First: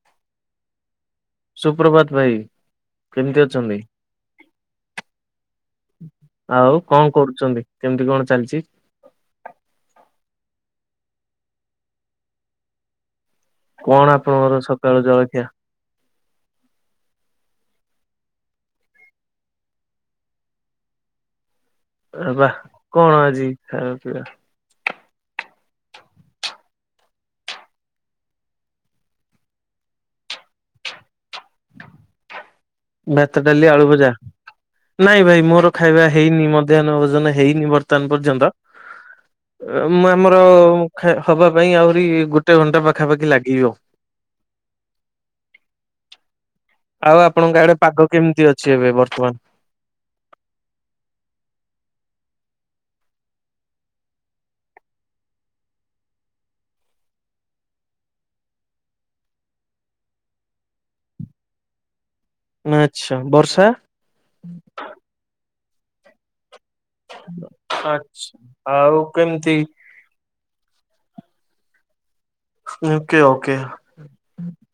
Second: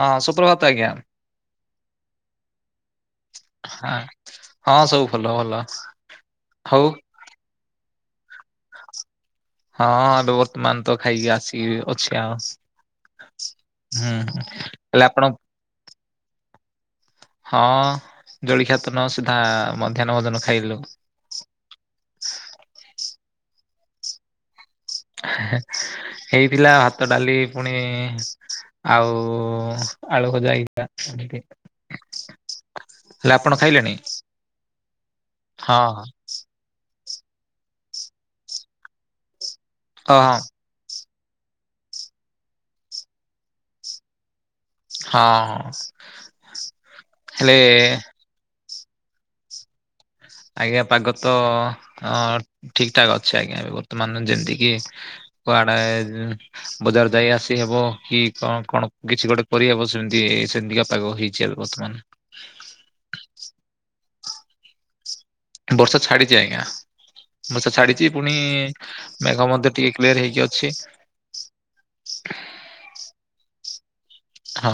ହଁ ସୁପ୍ରଭାତ ଆଗିଆଁ। ସୁପ୍ରଭାତ ଭାଇ। କେମିତି ଅଛନ୍ତି, ହଁ ହଁ ସବୁ ଭଲ ଭଲ ଆଉ ହଉ କଣ କରୁଚନ୍ତି? କେମତି କଣ ଚାଲଚି? ହଁ ଏବେ ବର୍ତ୍ତମାନ ତ ଖାଇକି ଆସିକି ଅଛି ଆ ହୁଁ କଣ ହୁଁ ଆପଣଙ୍କର ସକାଳୁ ହେଲେ ଆପଣ ଜଳଖିଆ ହଁ ଜଳିଖିଆ ତ ନୁହଁ ସିଧା ମଧ୍ୟାହ୍ନ ଭୋଜନ ଖାଇଲୁ। ଆରେ ବା କଣ ଆଜି ଖାଇବା ପିଇବା? ହେଇଥିଲା ଭାତ ଡାଲି ପୁଣି ଆଉ ଆଳୁ ଭଜା ହେଇଥିଲା ଏମିତି। [inaudible] ହେଲେ ଭାତ, ଆପଣ ଡାଲି, ଖାଇଲେଣି ଆଳୁଭଜା ନାଇଁ ଭାଇ ମୋର ହଁ ଖାଇବା ହେଇନି ମ ମଧ୍ୟାନ ଭୋଜନ ହେଇନି ବର୍ତ୍ତମାନ ପର୍ଯ୍ୟନ୍ତ ଅମ୍ ହଁ ହଁ ଆମର ଖା ହବାପାଇଁ ଆହୁରି ଗୋଟେ ଘଣ୍ଟା ପାଖାପାଖି ଲାଗିବ। ହଁ ହଁ। ଆଉ ହେଲେ ଆପଣଙ୍କ ଆଡେ ପାଗ କେମତି ଅଛି ଏବେ ବର୍ତ୍ତମାନ। ଆଜ୍ଞା ପାଗ ତ ଅଁ ଠିକଠାକ ଅଛି ଏବେ ଆଜ୍ଞା ବର୍ତ୍ତମାନ ଯେମିତିକିି କୁଆଡେ ଏଦ୍ ବଜାର ଯାଇ ଆସି ହେବ କି କଣ କଣ କିଛି ଗୋଟେ କରିହବ ସେମିତି ସେମିତିକା ପାଗ ହେଇଛି ଆରୁ। ବର୍ତ୍ତମାନ। ଆଚ୍ଛା ବର୍ଷା? ବର୍ଷା ଛାଡିଚି ଆଜ୍ଞା ବର୍ଷା ଛାଡିଚି ଆଚ୍ଛା ପୁଣି ଆଉ ମେଘ କେମିତି ମଧ୍ୟ ଟିକେ ପ୍ଲେୟର୍ ହେଇକି ଅଛି। Okay okay. ହଁ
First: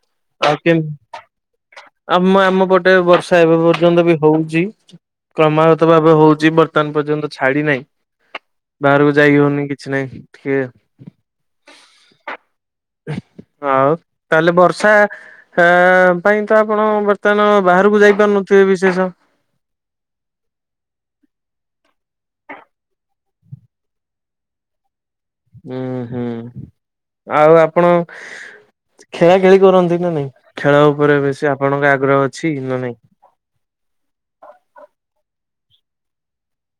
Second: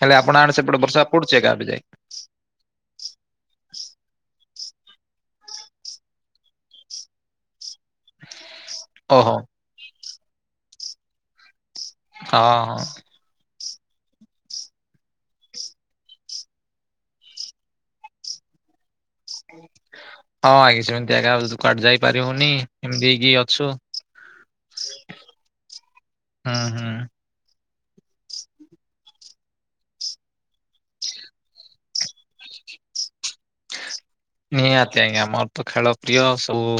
ହେଲେ ଆପଣ ଆଉ ଆଡେ କେମ ସେପଟେ ବର୍ଷା ପଡୁଚି ଆଜ୍ଞା ଏବେ ଯାଏ? ଆମ ଆମ ପଟେ ବର୍ଷା ଏବେ ପର୍ଯ୍ୟନ୍ତ ବି ହୋଉଚି। କ୍ରମାଗତ ଭାବେ ହୋଉଚି ବର୍ତ୍ତମାନ ପର୍ଯ୍ୟନ୍ତ ଛାଡି ନାଇଁ। ବାହାରକୁ ଯାଇ ଓହୋ ହଉନି କିଛି ନାହିଁ ଟିକେ ହଁ ହଁ। ଆଉ ତାହେଲେ ବର୍ଷା ଆ ପାଇଁ ତ ଆପଣ ବର୍ତ୍ତମାନ ବାହାରକୁ ଯାଇପାରୁନଥିବେ ବିଶେଷ? ହୁଁ ହଁ ଆଜ୍ଞ ସେମିତି ଆା ତୁ କୁଆଡେ ଯାଇପାରିବୁନି ଏମିତି ହେକି ଅଛୁ। ହୁଁ ହୁଁ। ଆଉ ଆପଣ ଖେଳା ଖେଳି କରନ୍ତି ନା ନାଇଁ? ଖେଳ ଉପରେ ବେଶୀ ଆପଣଙ୍କ ଆଗ୍ରହ ଅଛି ନା ନାଇଁ? ନିହାତି ଆଜ୍ଞା ମୋରତ ଖେଳ ପ୍ରିୟ ସବୁ।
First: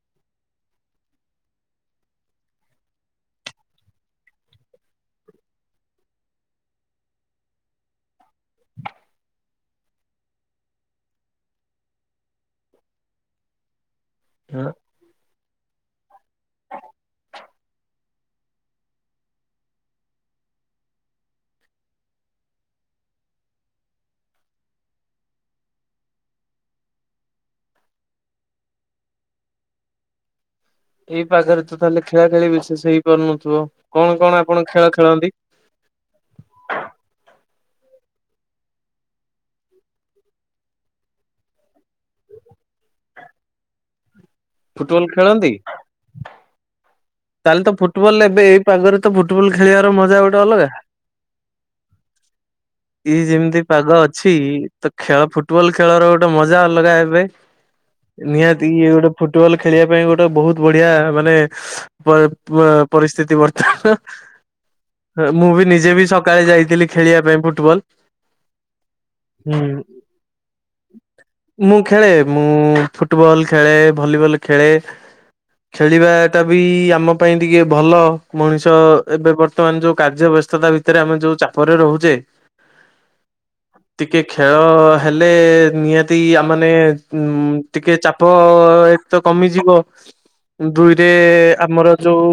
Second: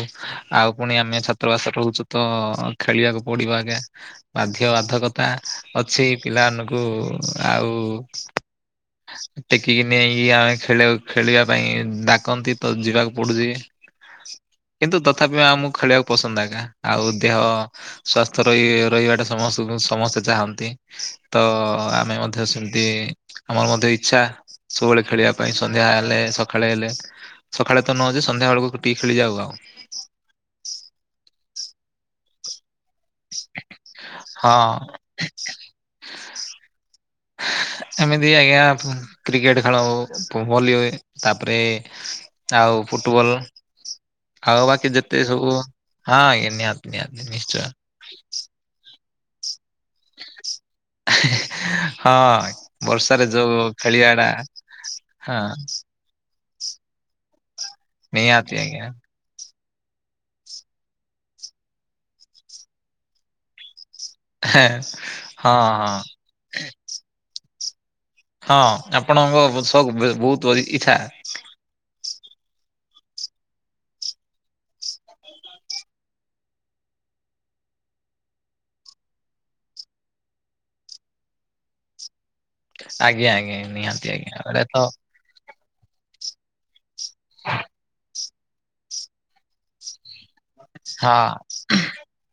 ଆଉ ପୁଣି ଆମେ ଛାତ୍ରବାସ ରହୁଛୁ ତ ଖେଳିବାକୁ ପଡିବ ଆଜ୍ଞା। ବାଧ୍ୟ ବାଧକତା ଅଛି ପିଲାମାନଙ୍କୁ ଆଉ ଟେକିକି ନେଇକି ଆମେ ଖେଳ ଖେଳିବା ପାଇଁ ଡା- କନ୍ତି ତ ଯିବାକୁ ପଡୁଛି। ହଁ। କିନ୍ତୁ ତଥାପି ଆମକୁ ଖେଳିବାକୁ ପସନ୍ଦ ଆଜ୍ଞା। ଆଉ ଦେହ ସ୍ଵାସ୍ଥ୍ୟ ରହି- ରହିବାଟା ସମସ୍ତଙ୍କୁ ସମସ୍ତେ ଚାହାନ୍ତି। ତ ଆମେ ମଧ୍ୟ ସେମିତି ଆମର ମଧ୍ୟ ଇଛା। ସବୁବେଳେ ଖେଳିବା ପାଇଁ ସନ୍ଧ୍ୟା ହେଲେ ସକାଳେ ହେଲେ ସକାଳେ ତ ନଉଛି ସନ୍ଧ୍ୟା ବେଳକୁ ଟିକେ ଖେଳିଯାଉ ଆଉ। ଏଇ ପାଗରେ ତ ତାହେଲେ ଖେଳା ଖେଳି ବିଶେଷ ହେଇପାରୁନଥିବ? କଣ କଣ ଆପଣ ହଁ ଖେଳ ଖେଳନ୍ତି? ଏମିତି ଆଜ୍ଞା କ୍ରିକେଟ ଖେଳ ହ ଭଲି ହୁଏ ତାପରେ ଆଉ ଫୁଟବଲ ଆଉ ବାକି ଫୁଟବଲ ଯେତେ ଖେଳନ୍ତି ସବୁ ହଁ ଆଜ୍ଞ ନିହାତି ନିହାତି, ନିହାତି। ତାହେଲେ ତ ଫୁଟବଲ ଏବେ ଏଇ ପାଗରେ ତ ଫୁଟବଲ ଖେଳିବାର ମଜା ଗୋଟେ ଅଲଗା? ହଁ। ଇଏ ବର୍ଷାରେ ଯୋଉ ଯେମିତି ପାଗ ଖେଳିବା ଟା ଅଛି ତ ଖେଳ ହଁ ଫୁଟବଲ ଖେଳର ଗୋଟେ ମଜା ଅଲଗା ଏବେ? ନିହାତି, ଇଏ ନିହାତି। ଗୋଟେ ଫୁଟବଲ ଖେଳିବା ପାଇଁ ଗୋଟେ ବହୁତ ବଢିଆ ମାନେ ପା- ପା-ପରିସ୍ଥିତି ବର୍ତ୍ତମାନ ମୁଁ ହଁ ବି ନିଜେ ହଁ ବି ସକାଳେ ଯାଇଥିଲି ଖେଳିବା ପାଇଁ ଫୁଟବଲ ହଁ ଆପଣଙ୍କ ହୁଁ ସ ବହୁତ ଇଛା ମୁଁ ଖେଳେ ମୁଁ ଫୁଟବଲ ଖେଳେ ଭଲିବଲ ଖେଳେ ଖେଳିବା ଟା ବି ଆମ ପାଇଁ ଟିକେ ଭଲ ମଣିଷ ଏବେ ବର୍ତ୍ତମାନ ଯୋଉ କାର୍ଯ୍ୟବସ୍ଥା ବ୍ୟସ୍ତତା ଭିତରେ ଆମେ ଯୋଉ ଚାପରେ ରହୁଛେ ଆଜ୍ଞା ଆଜ୍ଞା। ନିହାତି ଟିକେ ଆଜ୍ଞା ଖେଳ ଏଟା ତ ହେଲେ ନିହାତି ଆ ମାନେ ଉ ଟିକେ ଚାପ ପ ଏତେ ତ କମିଯିବ ଦୁଇରେ ହଁ ଆମର ଯୋଉ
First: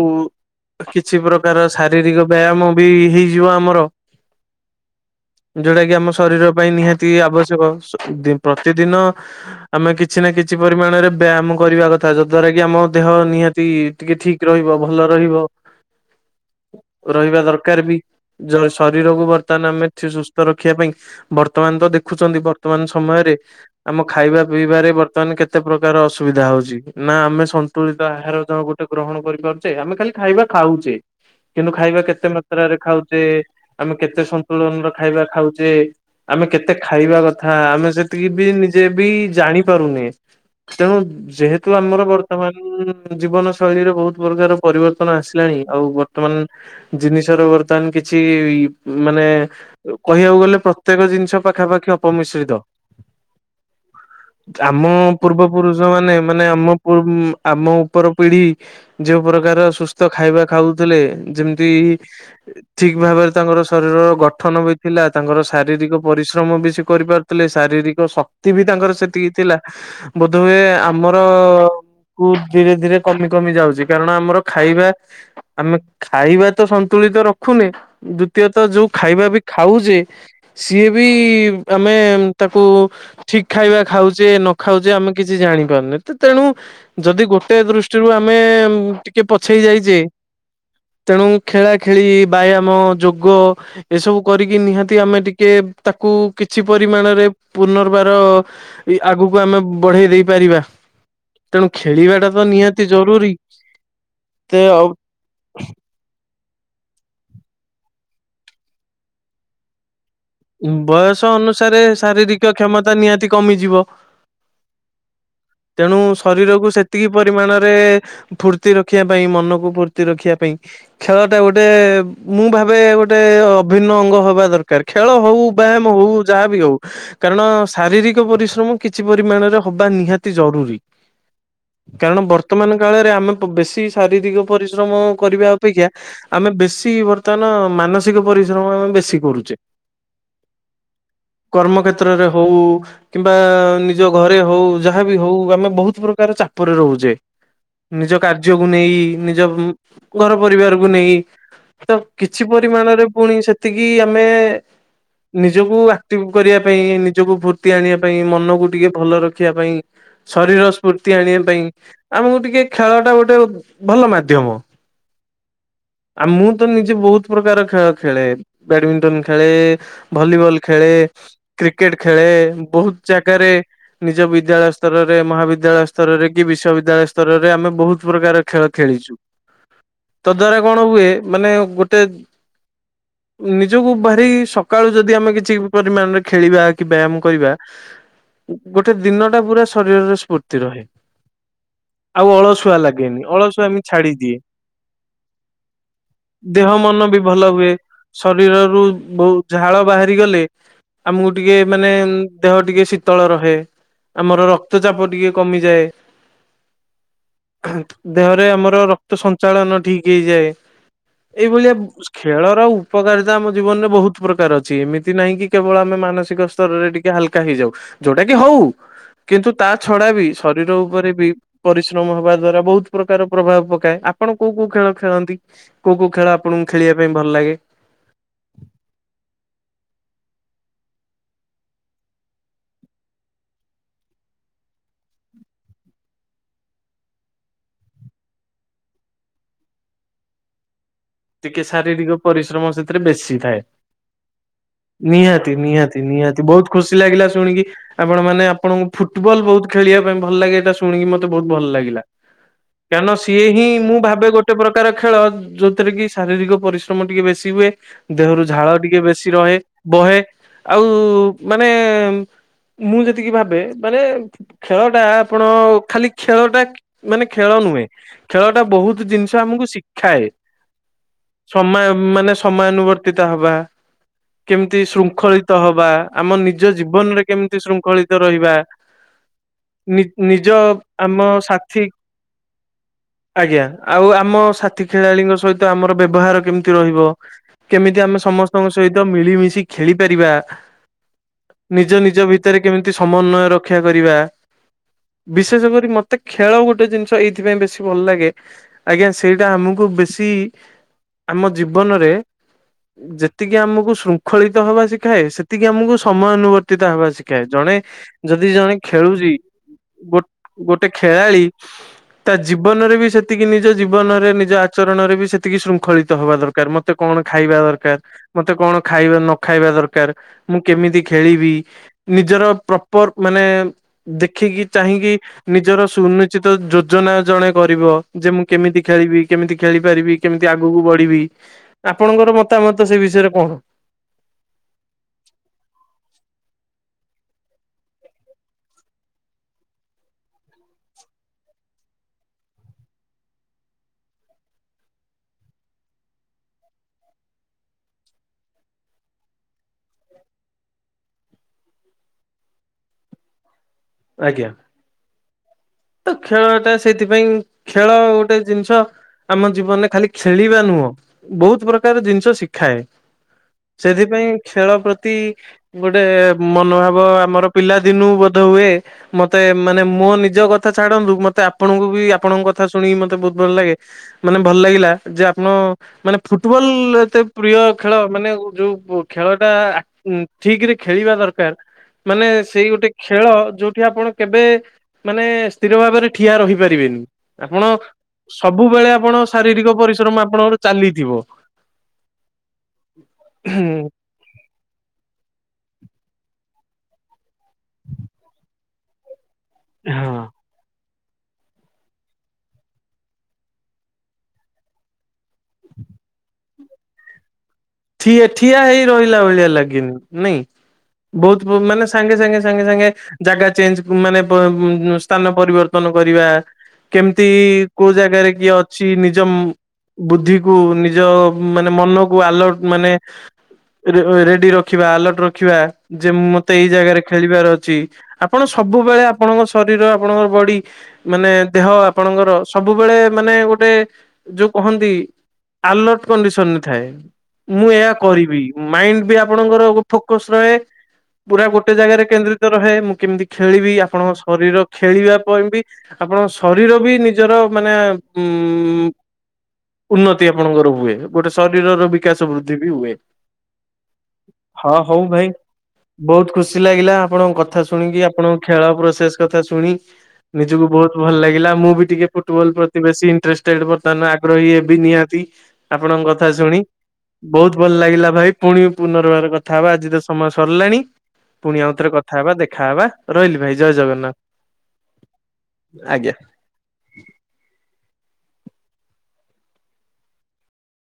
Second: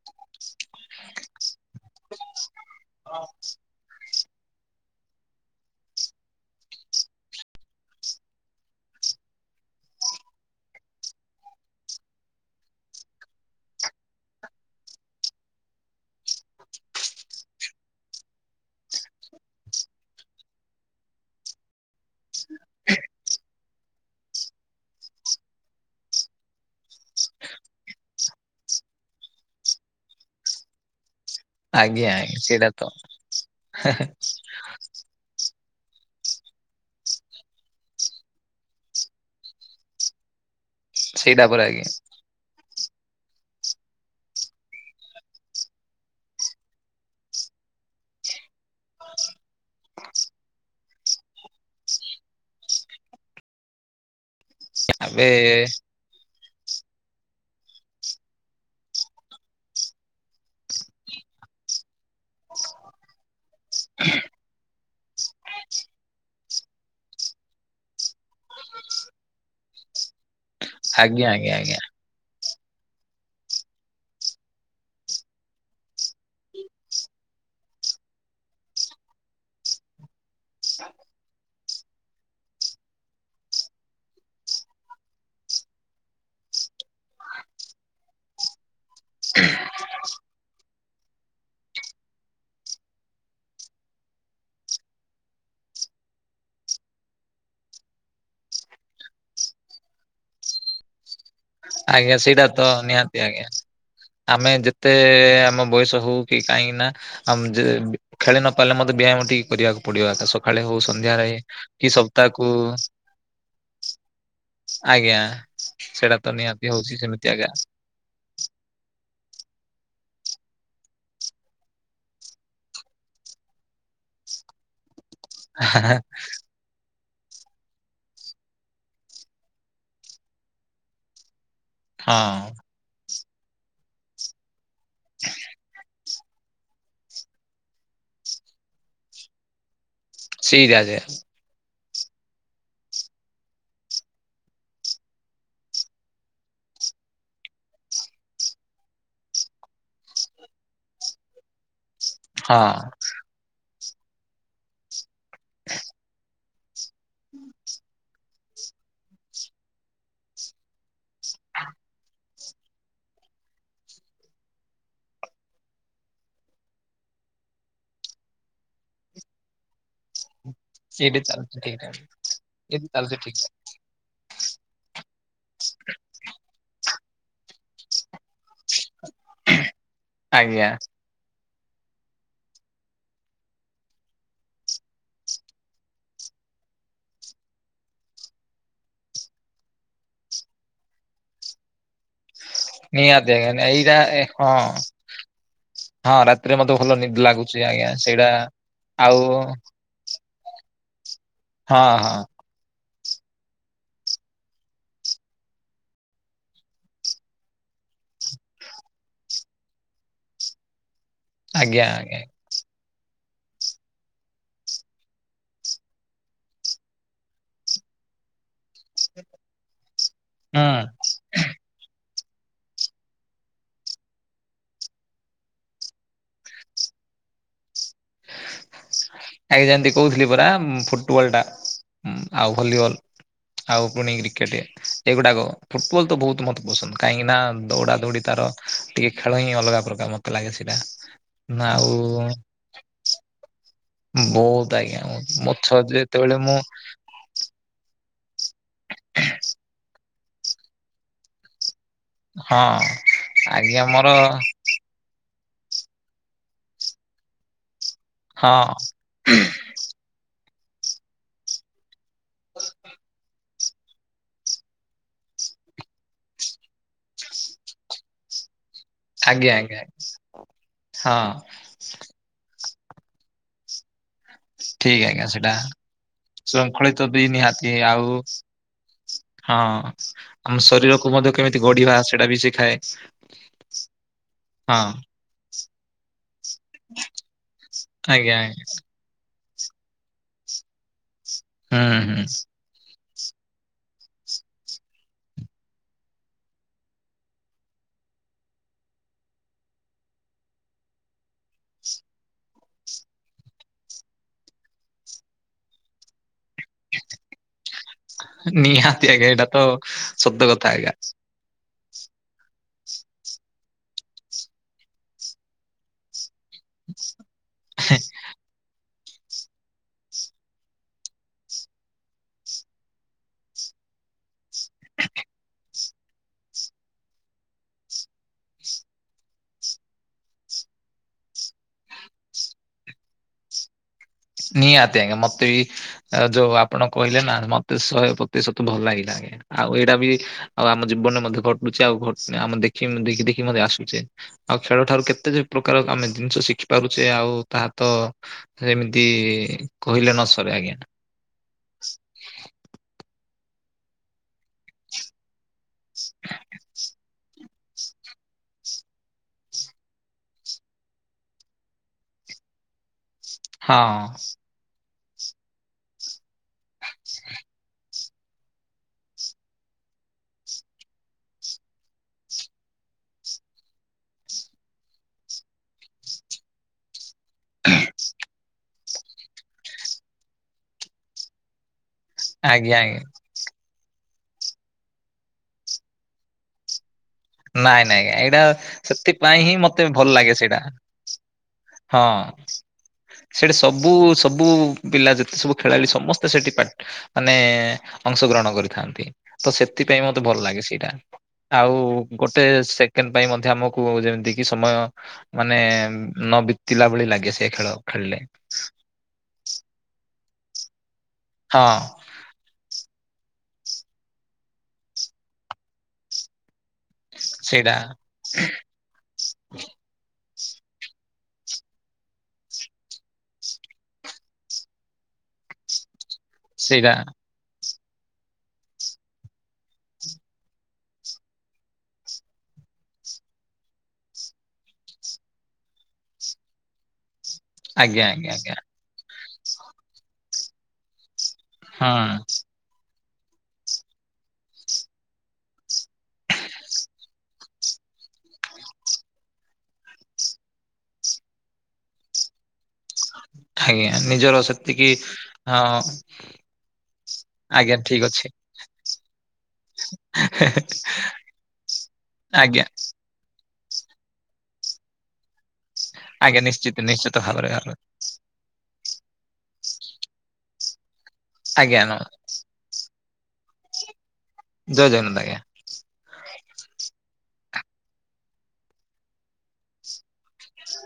କିଛି ପ୍ରକାର ଶାରୀରିକ ବ୍ୟାୟାମ ବି ହେଇଯିବ ଆମର। ଯୋଉଟା କି ଆମ ଶରୀର ପାଇଁ ନିହାତି ଆବଶ୍ୟକ। ପ୍ରତିଦିନ ଆମେ କିଛି ନା କିଛି ପରିମାଣରେ ବ୍ୟାୟାମ କରିବା କଥା ଯ ଦ୍ଵାରା କି ଆମ ଦେହ ନିହାତି ଟିକେ ଠିକ୍ ରହିବ ଭଲ ରହିବ। ରହିବା ଦରକାର ବି। ଯ ଶରୀରକୁୁ ବର୍ତ୍ତମାନ ଆମେ ସୁସ୍ଥ ରଖିବା ପାଇଁ ବର୍ତ୍ତମାନ ତ ଦେଖୁଛନ୍ତି ବର୍ତ୍ତମାନ ସମୟରେ ଆମ ଖାଇବା ପିଇବାରେ ବର୍ତ୍ତମାନ କେତେ ପ୍ରକାର ଅସୁବିଧା ହଉଛି। ନା ଆମେ ଟ୍ୟୁରିଜ ବାହାରେ ଗୋଟେ ଗ୍ରହଣ କରିପାରୁଛେ ଆମେ ଖାଲି ଖାଇବା ଖାଉଛେ ହ କିନ୍ତୁ ଖାଇବା କେତେ ମାତ୍ରାରେ ଖାଉଛେ। ଆମେ କେତେ ସନ୍ତୁଳନ ର ଖାଇବା ଖାଉଛେ ଆମେ କେତେ ଖାଇବା କଥା ଆମେ ସେତିକି ବି ନିଜେ ବି ଜାଣି ପାରୁନେ ତେଣୁ ସେଇଟା ପରେ ଯେହେତୁ ଆଜ୍ଞା ଆମର ବର୍ ବର୍ତ୍ତମାନ ଜୀବନ ଶୈଳୀରେ ବହୁତ ପ୍ରକାର ପରିବର୍ତ୍ତନ ଆସିଲାଣି ଆଉ ବର୍ତ୍ତମାନ ଜିନିଷ ର ବର୍ତ୍ତମାନ କିଛି ମାନେ କହିବାକୁ ଗଲେ ପ୍ରତ୍ୟେକ ଜିନିଷ ପାଖାପାଖି ଅପମିଶ୍ରିତ। ଆମ ଏବେ ପୂର୍ବ ପୁରୁଷ ମାନେ ମାନେ ଆମ ପୂ ଆମ ଉପର ପିଢି ଯୋଉ ପ୍ରକାର ସୁସ୍ଥ ଖାଇବା ଖାଉଥିଲେ ଯେମିତି ଠିକ ଭାବରେ ତାଙ୍କର ଶରୀରର ଗଠନ ବି ଥିଲା ତାଙ୍କର ଶାରୀରିକ ପରି ଶ୍ରମ ବି ସିଏ କରିପାରୁଥିଲେ ଶାରୀରିକ ଶକ୍ତି ବି ତାଙ୍କର ସେତିକି ଥିଲା। ବୋଧହୁଏ ଆମର ଆଜ୍ଞା ଆଜ୍ଞା ଆଜ୍ଞା କୁ ଧୀରେ ଧୀରେ କମି କମି ଯାଉଛି କାରଣ ଆମର ଖାଇବା ଆମେ ଖାଇବା ତ ସନ୍ତୁଳିତ ରଖୁନି ଦୁତୀୟତଃ ଯୋଉ ଖାଇବା ବି ଖାଉଛେ ସିଏ ବି ଆମେ ତାକୁ ଠିକ ଖାଇବା ଖାଉଛେ ନ ଖାଉଛେ ଆମେ କିଛି ଜାଣିପାରୁନେ ତ ତେଣୁ ଯଦି ଗୋଟେ ଦୃଷ୍ଟିରୁ ଆମେ ଟିକେ ପଛେଇ ଯାଇଛେ। ତେଣୁ ଖେଳା ଖେଳି ବ୍ୟାୟାମ ଯୋଗ ଏସବୁ କରିକି ନିହାତି ଆମେ ଟିକେ ତାକୁ କିଛି ପରିମାଣରେ ପୁନର୍ବାର ଇ ଆଗକୁ ଆମେ ବଢେଇ ଦେଇ ପାରିବା। ତେଣୁ ଆଜ୍ଞା ଖେଳିବାଟା ସେଇଟା ତ ନିହାତି ଜରୁରୀ। ଆଜ୍ଞା ଆମେ ତେ ଯେତେ ଆମ ବୟସ ହଉ କାହିଁକି ନା ଆ ଯେ ଖେଳି ନ ପାରିଲେ ମଧ୍ୟ ବ୍ୟାୟାମ ଟିକେ କରିବାକୁ ପଡିବ ଆ ସ ସକାଳେ ହଉ ବୟସ ସନ୍ଧ୍ୟାରେ ଅନୁସାରେ କି ସପ୍ତାହକୁ ଶାରୀରିକ କ୍ଷମତା ନିହାତି କମିଯିବ। ଆଜ୍ଞା ସେଡା ଶରୀରକୁୁ ସେତିକି ପରିମାଣରେ ଫୁର୍ତି ରଖିବା ପାଇଁ ମନକୁ ଫୁର୍ତି ରଖିବା ପାଇଁ ଖେଳ ଟା ଗୋଟେ ମୁଁ ଭାବେ ଗୋଟେ ଅଭିନ୍ନ ଅ ଅଙ୍ଗ ହେବା ଦରକାର ଖେଳ ହଉ ବ୍ୟାୟାମ ହଉ ଯାହାବି ହଉ। କାରଣ ଶାରୀରିକ ପରିଶ୍ରମ କିଛି ପରିମାଣରେ ହବା ନିହାତି ଜରୁରୀ। କାରଣ ହଁ ବର୍ତ୍ତମାନ କାଳରେ ଆମେ ବ ବେଶୀ ଶାରୀରିକ ପରିଶ୍ରମ କରିବା ଅପେକ୍ଷା ଆମେ ବେଶୀ ବର୍ତ୍ତମାନ ମାନସିକ ପରିଶ୍ରମ ଆମେ ବେଶୀ କରୁଛେ। [unintelligible] କର୍ମ କ୍ଷେତ୍ରରେ ହଉ କିମ୍ବା ନିଜ ଘରେ ହଉ ଯାହାବି ହଉ ଆମେ ବହୁତ ପ୍ରକାର ଚାପରେ ରହୁଛେ। ନିଜ କାର୍ଯ୍ୟକୁ ନେଇ ନିଜ ଘର ପରିବାରକୁ ନେଇ ତ କିଛି ହଁ ପରିମାଣରେ ପୁଣି ସେତିକି ଆମେ ନିଜକୁ ଆକ୍ଟିଭ କରିବା ପାଇଁ ନିଜକୁ ଫୁର୍ତ୍ତି ଆଣିବା ପାଇଁ ମନକୁ ଟିକେ ଭଲ ରଖିବା ପାଇଁ ଶରୀର ସ୍ଫୁର୍ତ୍ତି ଆଣିବା ପାଇଁ ଆମକୁ ଟିକେ ଖେଳ ଟା ଗୋଟେ ଭଲ ମାଧ୍ୟମ। ଆଉ ମୁଁ ତ ନିଜେ ବହୁତ ପ୍ରକାର ଖେଳ ଖେଳେ ବ୍ୟାଡମିଣ୍ଟନ ଖେ ଖେଳେ ଭଲିବଲ ଖେଳେ ସେଇଟା ଚାଲୁଛି ଠିକ କ୍ରିକେଟ ଠାକ ଖେଳେ ଏଇଠି ବହୁତ ଚାଲୁଛି ଠିକ ଠାକ ଜାଗାରେ ନିଜ ବିଦ୍ୟାଳୟ ସ୍ତରରେ ମହାବିଦ୍ୟାଳୟ ସ୍ତରରେ କି ବିଶ୍ୱବିଦ୍ୟାଳୟ ସ୍ତ ସ୍ତରରେ ଆମେ ବହୁତ ପ୍ରକାର ଖେଳ ଖେଳିଛୁ ତ ଦ୍ଵାରା ଆଜ୍ଞା କଣ ହୁଏ ମାନେ ଗୋଟେ ନିଜକୁ ଭାରି ସକାଳୁ ଯଦି ଆମେ କିଛି ପରିମାଣରେ ଖେଳିବା କି ବ୍ୟାୟାମ କରିବା? ଗୋଟେ ଦିନ ଟା ପୁରା ଶରୀରରେ ସ୍ଫୁର୍ତ୍ତି ରହେ ଆଉ ଅଳସୁ ଅଳସୁଆ ଲାଗେନି ନିହାତି ଆଜ୍ଞା ଅଳସୁଆମି ଏଇଟା ଛାଡି ଏ ଦିଏ। ହଁ ହଁ ରାତିରେ ଦେହ ମତେ ମନ ନିଦ ବି ଭଲ ଲାଗୁଛି ହୁଏ ଆଜ୍ଞା ସେଇଟା ଶରୀରରୁ ଆଉ ବହୁତ ଯା ଝାଳ ବାହାରି ଗଲେ ଆମକୁ ଟିକେ ହଁ ମାନେ ହଁ ଦେହ ଟିକେ ଶୀତଳ ରହେ ଆମର ରକ୍ତ ଚାପ ଟିକେ କମିଯାଏ। ଦେହରେ ଆମର ରକ୍ତ ସଞ୍ଚାଳନ ଠିକ ହେଇଯାଏ। ଏଇଭଳିଆ ଆଜ୍ଞା ଆଜ୍ଞା ଖେଳର ଉପକାରିତା ଆମେ ଜୀବନରେ ବହୁତ ପ୍ରକାର ଅଛି ଏମିତି ନାହିଁ କି କେବଳ ଆମେ ମାନସିକ ସ୍ତରରେ ଟିକେ ହାଲକା ହେଇଯାଉ। ଯୋଉଟା କି ହଉ। କିନ୍ତୁ ତା ଛଡା ବି ହୁଁ ଶରୀର ଉପରେ ବି ପରିଶ୍ରମ ହବା ଦ୍ଵାରା ବହୁତ ପ୍ରକାର ପ୍ରଭାବ ପକାଏ। ଆପଣ କୋଉ କୋଉ ଖେଳ ଖେଳନ୍ତି? କୋଉ କୋଉ ଖେଳ ଆପଣଙ୍କୁ ଖେଳିବା ପାଇଁ ଭଲ ଲାଗେ? [inaudible] ଏ ଯେମତି କହୁଥିଲି ପରା ଫୁଟବଲ ଟା ଆଉ ଭଲିବଲ। ଆଉ ପୁଣି କ୍ରିକେଟ ଏଗୁଡାକ। ଫୁଟବଲ ତ ବହୁତ ମତେ ପସନ୍ଦ। କାହିଁକି ନା ଦୌଡ଼ା ଦୌଡ଼ି ତାର ଟିକେ ଖେଳ ହିଁ ଅଲଗା ପ୍ରକାର ମତେ ଲାଗେ ସେଇଟା। ଟିକେ ନା ଆଉ ଶାରୀରିକ ପରିଶ୍ରମ ସେଥିରେ ବେଶୀ ଥାଏ। ବହୁତ ଆଜ୍ଞା ନିହାତି ମଛ ନିହାତି ଯେତେବେଳେ ନିହାତି ମୁଁ ବହୁତ ଖୁସି ଲାଗିଲା ଶୁଣିକି। ଆପଣ ମାନେ ଆପଣଙ୍କୁ ଫୁଟବଲ ବହୁତ ଖେଳିବା ପାଇଁ ଭଲ ଲାଗେ ଏଇଟା ଶୁଣିକି ମତେ ବହୁତ ଭଲ ଲାଗିଲା। ହଁ କାରଣ ସିଏ ହିଁ ଆଜ୍ଞା ମୁଁ ମୋର ଭାବେ ଗୋଟେ ପ୍ର ପ୍ରକାର ଖେଳ, ଯୋଉଥିରେ କି ଶାରୀରିକ ପରିଶ୍ରମ ଟିକେ ବେଶୀ ହୁଏ। ଦେହରୁ ହଁ ଝାଳ ଟିକେ ବେଶୀ ରହେ ବହେ। ଆଉ ମାନେ ମୁଁ ଯେତିକି ଭାବେ ମାନେ ଖେଳ ଟା ଆପଣ ଖାଲି ଖେଳ ଟା ମାନେ ଖେଳ ନୁହେଁ। ଖେଳ ଟା ବହୁତ ଜିନିଷ ଆଜ୍ଞା ଆମକୁ ଆଜ୍ଞା ଶିଖାଏ। ହଁ। ସମୟ ମାନେ ସମୟାନୁବର୍ତ୍ତିତ ହବା। କେମିତି ଠିକ ଆଜ୍ଞା ସେଇଟା ଶୃଙ୍ଖଳିତ ହବା ଆମ ନିଜ ଶୃଙ୍ଖଳିତ ବି ଜୀବନରେ କେମିତି ନିହାତି ଆଉ ଶୃଙ୍ଖଳିତ ରହିବା। ହଁ ନି ନିଜ ଆମ ଶରୀରକୁ ଆମ ମଧ୍ୟ କେମିତି ସାଥି ଗଢିବା ସେଇଟା ବି ଶିଖାଏ। ଆଜ୍ଞା। ଆଉ ଆମ ହଁ ସାଥି ଖେଳାଳିଙ୍କ ସହିତ ଆମର ବ୍ୟବହାର କେମିତି ରହିବ। କେମିତି ଆମେ ଆଜ୍ଞା ଆଜ୍ଞା ସମସ୍ତଙ୍କ ସହିତ ମିଳିମିଶି ଖେଳି ପାରିବା। ନିଜ ହୁଁ ନିଜ ହୁଁ ଭିତରେ କେମିତି ସମନ୍ୱୟ ରକ୍ଷା କରିବା। ବିଶେଷ କରି ମତେ ଖେଳ ଗୋଟେ ଜିନିଷ ଏଇଥିପାଇଁ ବେଶୀ ଭଲ ଲାଗେ ଆଜ୍ଞା ସେଇଟା ଆମକୁ ବେଶୀ ଆମ ଜୀବନରେ ଯେତିକି ଆମକୁ ଶୃଙ୍ଖଳିତ ହବା ଶିଖାଏ। ସେତିକି ଆମକୁ ସମୟାନୁବର୍ତ୍ତ ବ୍ରତିତା ହେବା ଶିଖାଏ। ଜଣେ ଯଦି ଜଣେ ନିହାତି ଆଜ୍ଞା ଖେଳୁଚି ଏଇଟା ତ ଗୋ ସତ କଥା ଆଜ୍ଞା ଗୋଟେ ଖେଳାଳି ତା ଜୀବନରେ ବି ସେତିକି ନିଜ ଜୀବନରେ ନିଜ ଆଚରଣରେ ବି ସେତିକି ଶୃଙ୍ଖଳିତ ହବା ଦ କାର ମତେ କଣ ଖାଇବା ଦରକାର। ମତେ କଣ ଖାଇବା ନ ଖାଇବା ଦରକାର ମୁଁ କେମିତି ଖେଳିବି। ନିଜର ପ୍ରପର ମାନେ ଦେଖିକି ଚାହିଁକି ନିଜର ସୁନିଚିତ ଯୋଜନା ଜଣେ କରିବ ଯେ ମୁଁ କେମିତି ଖେଳିବି କେମିତି ଖେଳି ପାରିବି। କେମିତି ଆଗକୁ ବଢିବି। ଆପଣଙ୍କର ମତାମତ ସେ ବିଷୟରେ କଣ? ନିହାତି ଆଜ୍ଞା। ମୋତେ ବି ଆ ଯୋଉ ଆପଣ କହିଲେ ନା ମତେ ଶହେ ପ୍ରତିଶତ ଭଲ ଲାଗେ। ଆଉ ଏଇଟା ବି ଆଉ ଆମ ଜୀବନରେ ମଧ୍ୟ ଘଟୁଚି ଆଉ ଘ ଆମ ଦେଖି ଦେଖି ଦେଖି ମଧ୍ୟ ଆସୁଚେ। ଆଉ ଖେଳ ଠାରୁ କେତେ ଯେ ପ୍ରକାର ଆମେ ଜିନିଷ ଶିଖି ପାରୁଚେ ଆଉ ତାହା ତ ସେ ତି କହିଲେ ନ ସରେ ଆଜ୍ଞା। ଆଜ୍ଞା। ତ ଖେଳ ଟା ସେଇଥିପାଇଁ ଖେଳ ଗୋଟେ ଜିନିଷ ଆମ ଜୀବନରେ ଖାଲି ଖେଳିବା ନୁହଁ, ବହୁତ ପ୍ରକାର ଜିନିଷ ଶିଖାଏ। ହଁ ସେଥିପାଇଁ ଖେଳ ପ୍ରତି ଗୋଟେ ମନୋଭାବ ଆମର ପିଲା ଦିନୁ ବୋଧ ହୁଏ ମତେ ମାନେ ମୋ ନିଜ କଥା ଛାଡନ୍ତୁ ମତେ ଆପଣଙ୍କୁ ବି ଆପଣଙ୍କ କଥା ଶୁଣିକି ମତେ ବହୁତ ଭଲ ଲାଗେ। ମାନେ ଭଲ ଲାଗିଲା। ଯେ ଆପଣ ମାନେ ଫୁଟବଲ ଏତେ ପ୍ରିୟ ଖେଳ ମାନେ ଯୋଉ ଖେଳ ଟା ଠିକ୍ ରେ ଖେଳିବା ଦରକାର। ମାନେ ସେଇ ଆଜ୍ଞା ଗୋଟେ ଆଜ୍ଞା। ଖେଳ ଏଠି ଆପଣ କେବେ ମାନେ ସ୍ଥିର ଭାବରେ ଠିଆ ରହିପାରିବେନି। ଆପଣ ନାଇଁ ନାଇଁ ଆଜ୍ଞା ଏଇଟା ସବୁବେଳେ ଆପଣ ସେଥିପାଇଁ ହିଁ ଶାରୀରିକ ମତେ ଭଲ ପରିଶ୍ରମ ଲାଗେ ଆପଣଙ୍କର ସେଇଟା ଚାଲିଥିବ। ହଁ। ସେଇଟା ସବୁ ସବୁ ପିଲା ଯେତେ ସବୁ ଖେଳାଳି ସମସ୍ତେ ସେଠି ପା ମାନେ ଅଂଶଗ୍ରହଣ କରିଥାନ୍ତି। ତ ସେଥିପାଇଁ ମତେ ହଁ। ଭଲ ଲାଗେ ସେଇଟା ଆଉ ଗୋଟେ ସେକେଣ୍ଡ ପାଇଁ ମଧ୍ୟ ଆମକୁ ଯେମିତି କି ସମୟ ମାନେ ନ ବିତିଲା ଭଳି ଲାଗେ ସେ ଖେଳ। ଖେଳିଲେ ଠିଆ ଠିଆ ହେଇ ରହିଲା ଭଳିଆ ଲାଗିନି ନାଇଁ ବହୁତ ହଁ ମାନେ ସାଙ୍ଗେ ସାଙ୍ଗେ। ସାଙ୍ଗେ ସାଙ୍ଗେ ଜାଗା ଚେଞ୍ଜ ମାନେ ସ୍ଥାନ ପରିବର୍ତ୍ତନ କରିବା। କେମିତି ସେଇଟା କୋଉ ଜାଗାରେ କିଏ ଅ। ସ ନିଜ ବୁଦ୍ଧିକୁ ନିଜ ମାନେ ମନକୁ ଆଲର୍ଟ ମାନେ ରେଡି ରଖିବା ଆଲର୍ଟ ରଖିବା ଯେ ମ ତ ଏଇ ସେଇଟା ଜାଗାରେ ଖେଳିବାର ଅଛି ଆପଣ ସବୁବେଳେ ଆପଣଙ୍କ ଶରୀର ଆପଣଙ୍କ ବଡି ମାନେ ଦେହ ଆପଣଙ୍କର ସବୁବେଳେ ମାନେ ଗୋଟେ ଯୋଉ କହନ୍ତି। ଆଲର୍ଟ କଣ୍ଡିସନ ଥାଏ। ମୁଁ ଏହା ଆଜ୍ଞା ଆଜ୍ଞା କରିବି ଆଜ୍ଞା ମାଇଣ୍ଡ ବି ଆପଣଙ୍କର ଫୋକସ ରହେ ପୁରା ଗୋଟେ ଗୋଟେ ହଁ ଜାଗାରେ କେନ୍ଦ୍ରିତ ରହେ ମୁଁ କେମିତି ଖେଳିବି ଆପଣଙ୍କ ଶରୀର ଖେଳିବା ପାଇଁ ବି ଆପଣ ଶରୀର ବି ନି ମାନେ ଉନତି ଆପଣଙ୍କର ହୁଏ ଗୋଟେ ଶରୀରର। କ ସମ ସମୃଦ୍ଧି ବି ହଏ। ଆଜ୍ଞା ନିଜର ହଁ ସେତିକି ହଉ ଭାଇ ହଁ ବହୁତ ଖୁସି ଲାଗିଲା ଆପଣଙ୍କ କଥା ଆଜ୍ଞା ଶୁଣିକି ଠିକ ଆପଣ ଅଛି ଖେଳ ପ୍ରସେସ କଥା ଶୁଣି ନିଜକୁ ବହୁତ ଭଲ ଲାଗିଲା ମୁଁ ବି ଟିକେ ଫୁଟବଲ ଆଜ୍ଞା ପ୍ରତି ବେଶୀ ଇଣ୍ଟଷ୍ଟ। ବର୍ତ୍ତମାନ ଆଗ୍ରହୀ ଏ ବି ନିହାତି ଆପଣଙ୍କ କଥା ଆଜ୍ଞା ଶୁଣି। ନିଶ୍ଚିତ ନିଶ୍ଚିତ ଭାବରେ ବହୁତ ଭଲ ଭାବରେ ଲାଗିଲା ଭାଇ ପୁଣି ପୁନର୍ବାର କଥା ହବା ଆଜି ତ ସମୟ ସରିଲାଣି। ପୁଣି ଆଜ୍ଞା ଆଉଥରେ ନ କଥା ହେବା ଦେଖାହବା ରହିଲି ଭାଇ ଜୟ ଜଗନ୍ନାଥ। ଜୟ ଜଗନ୍ନାଥ ଆଜ୍ଞା। ଆଜ୍ଞା।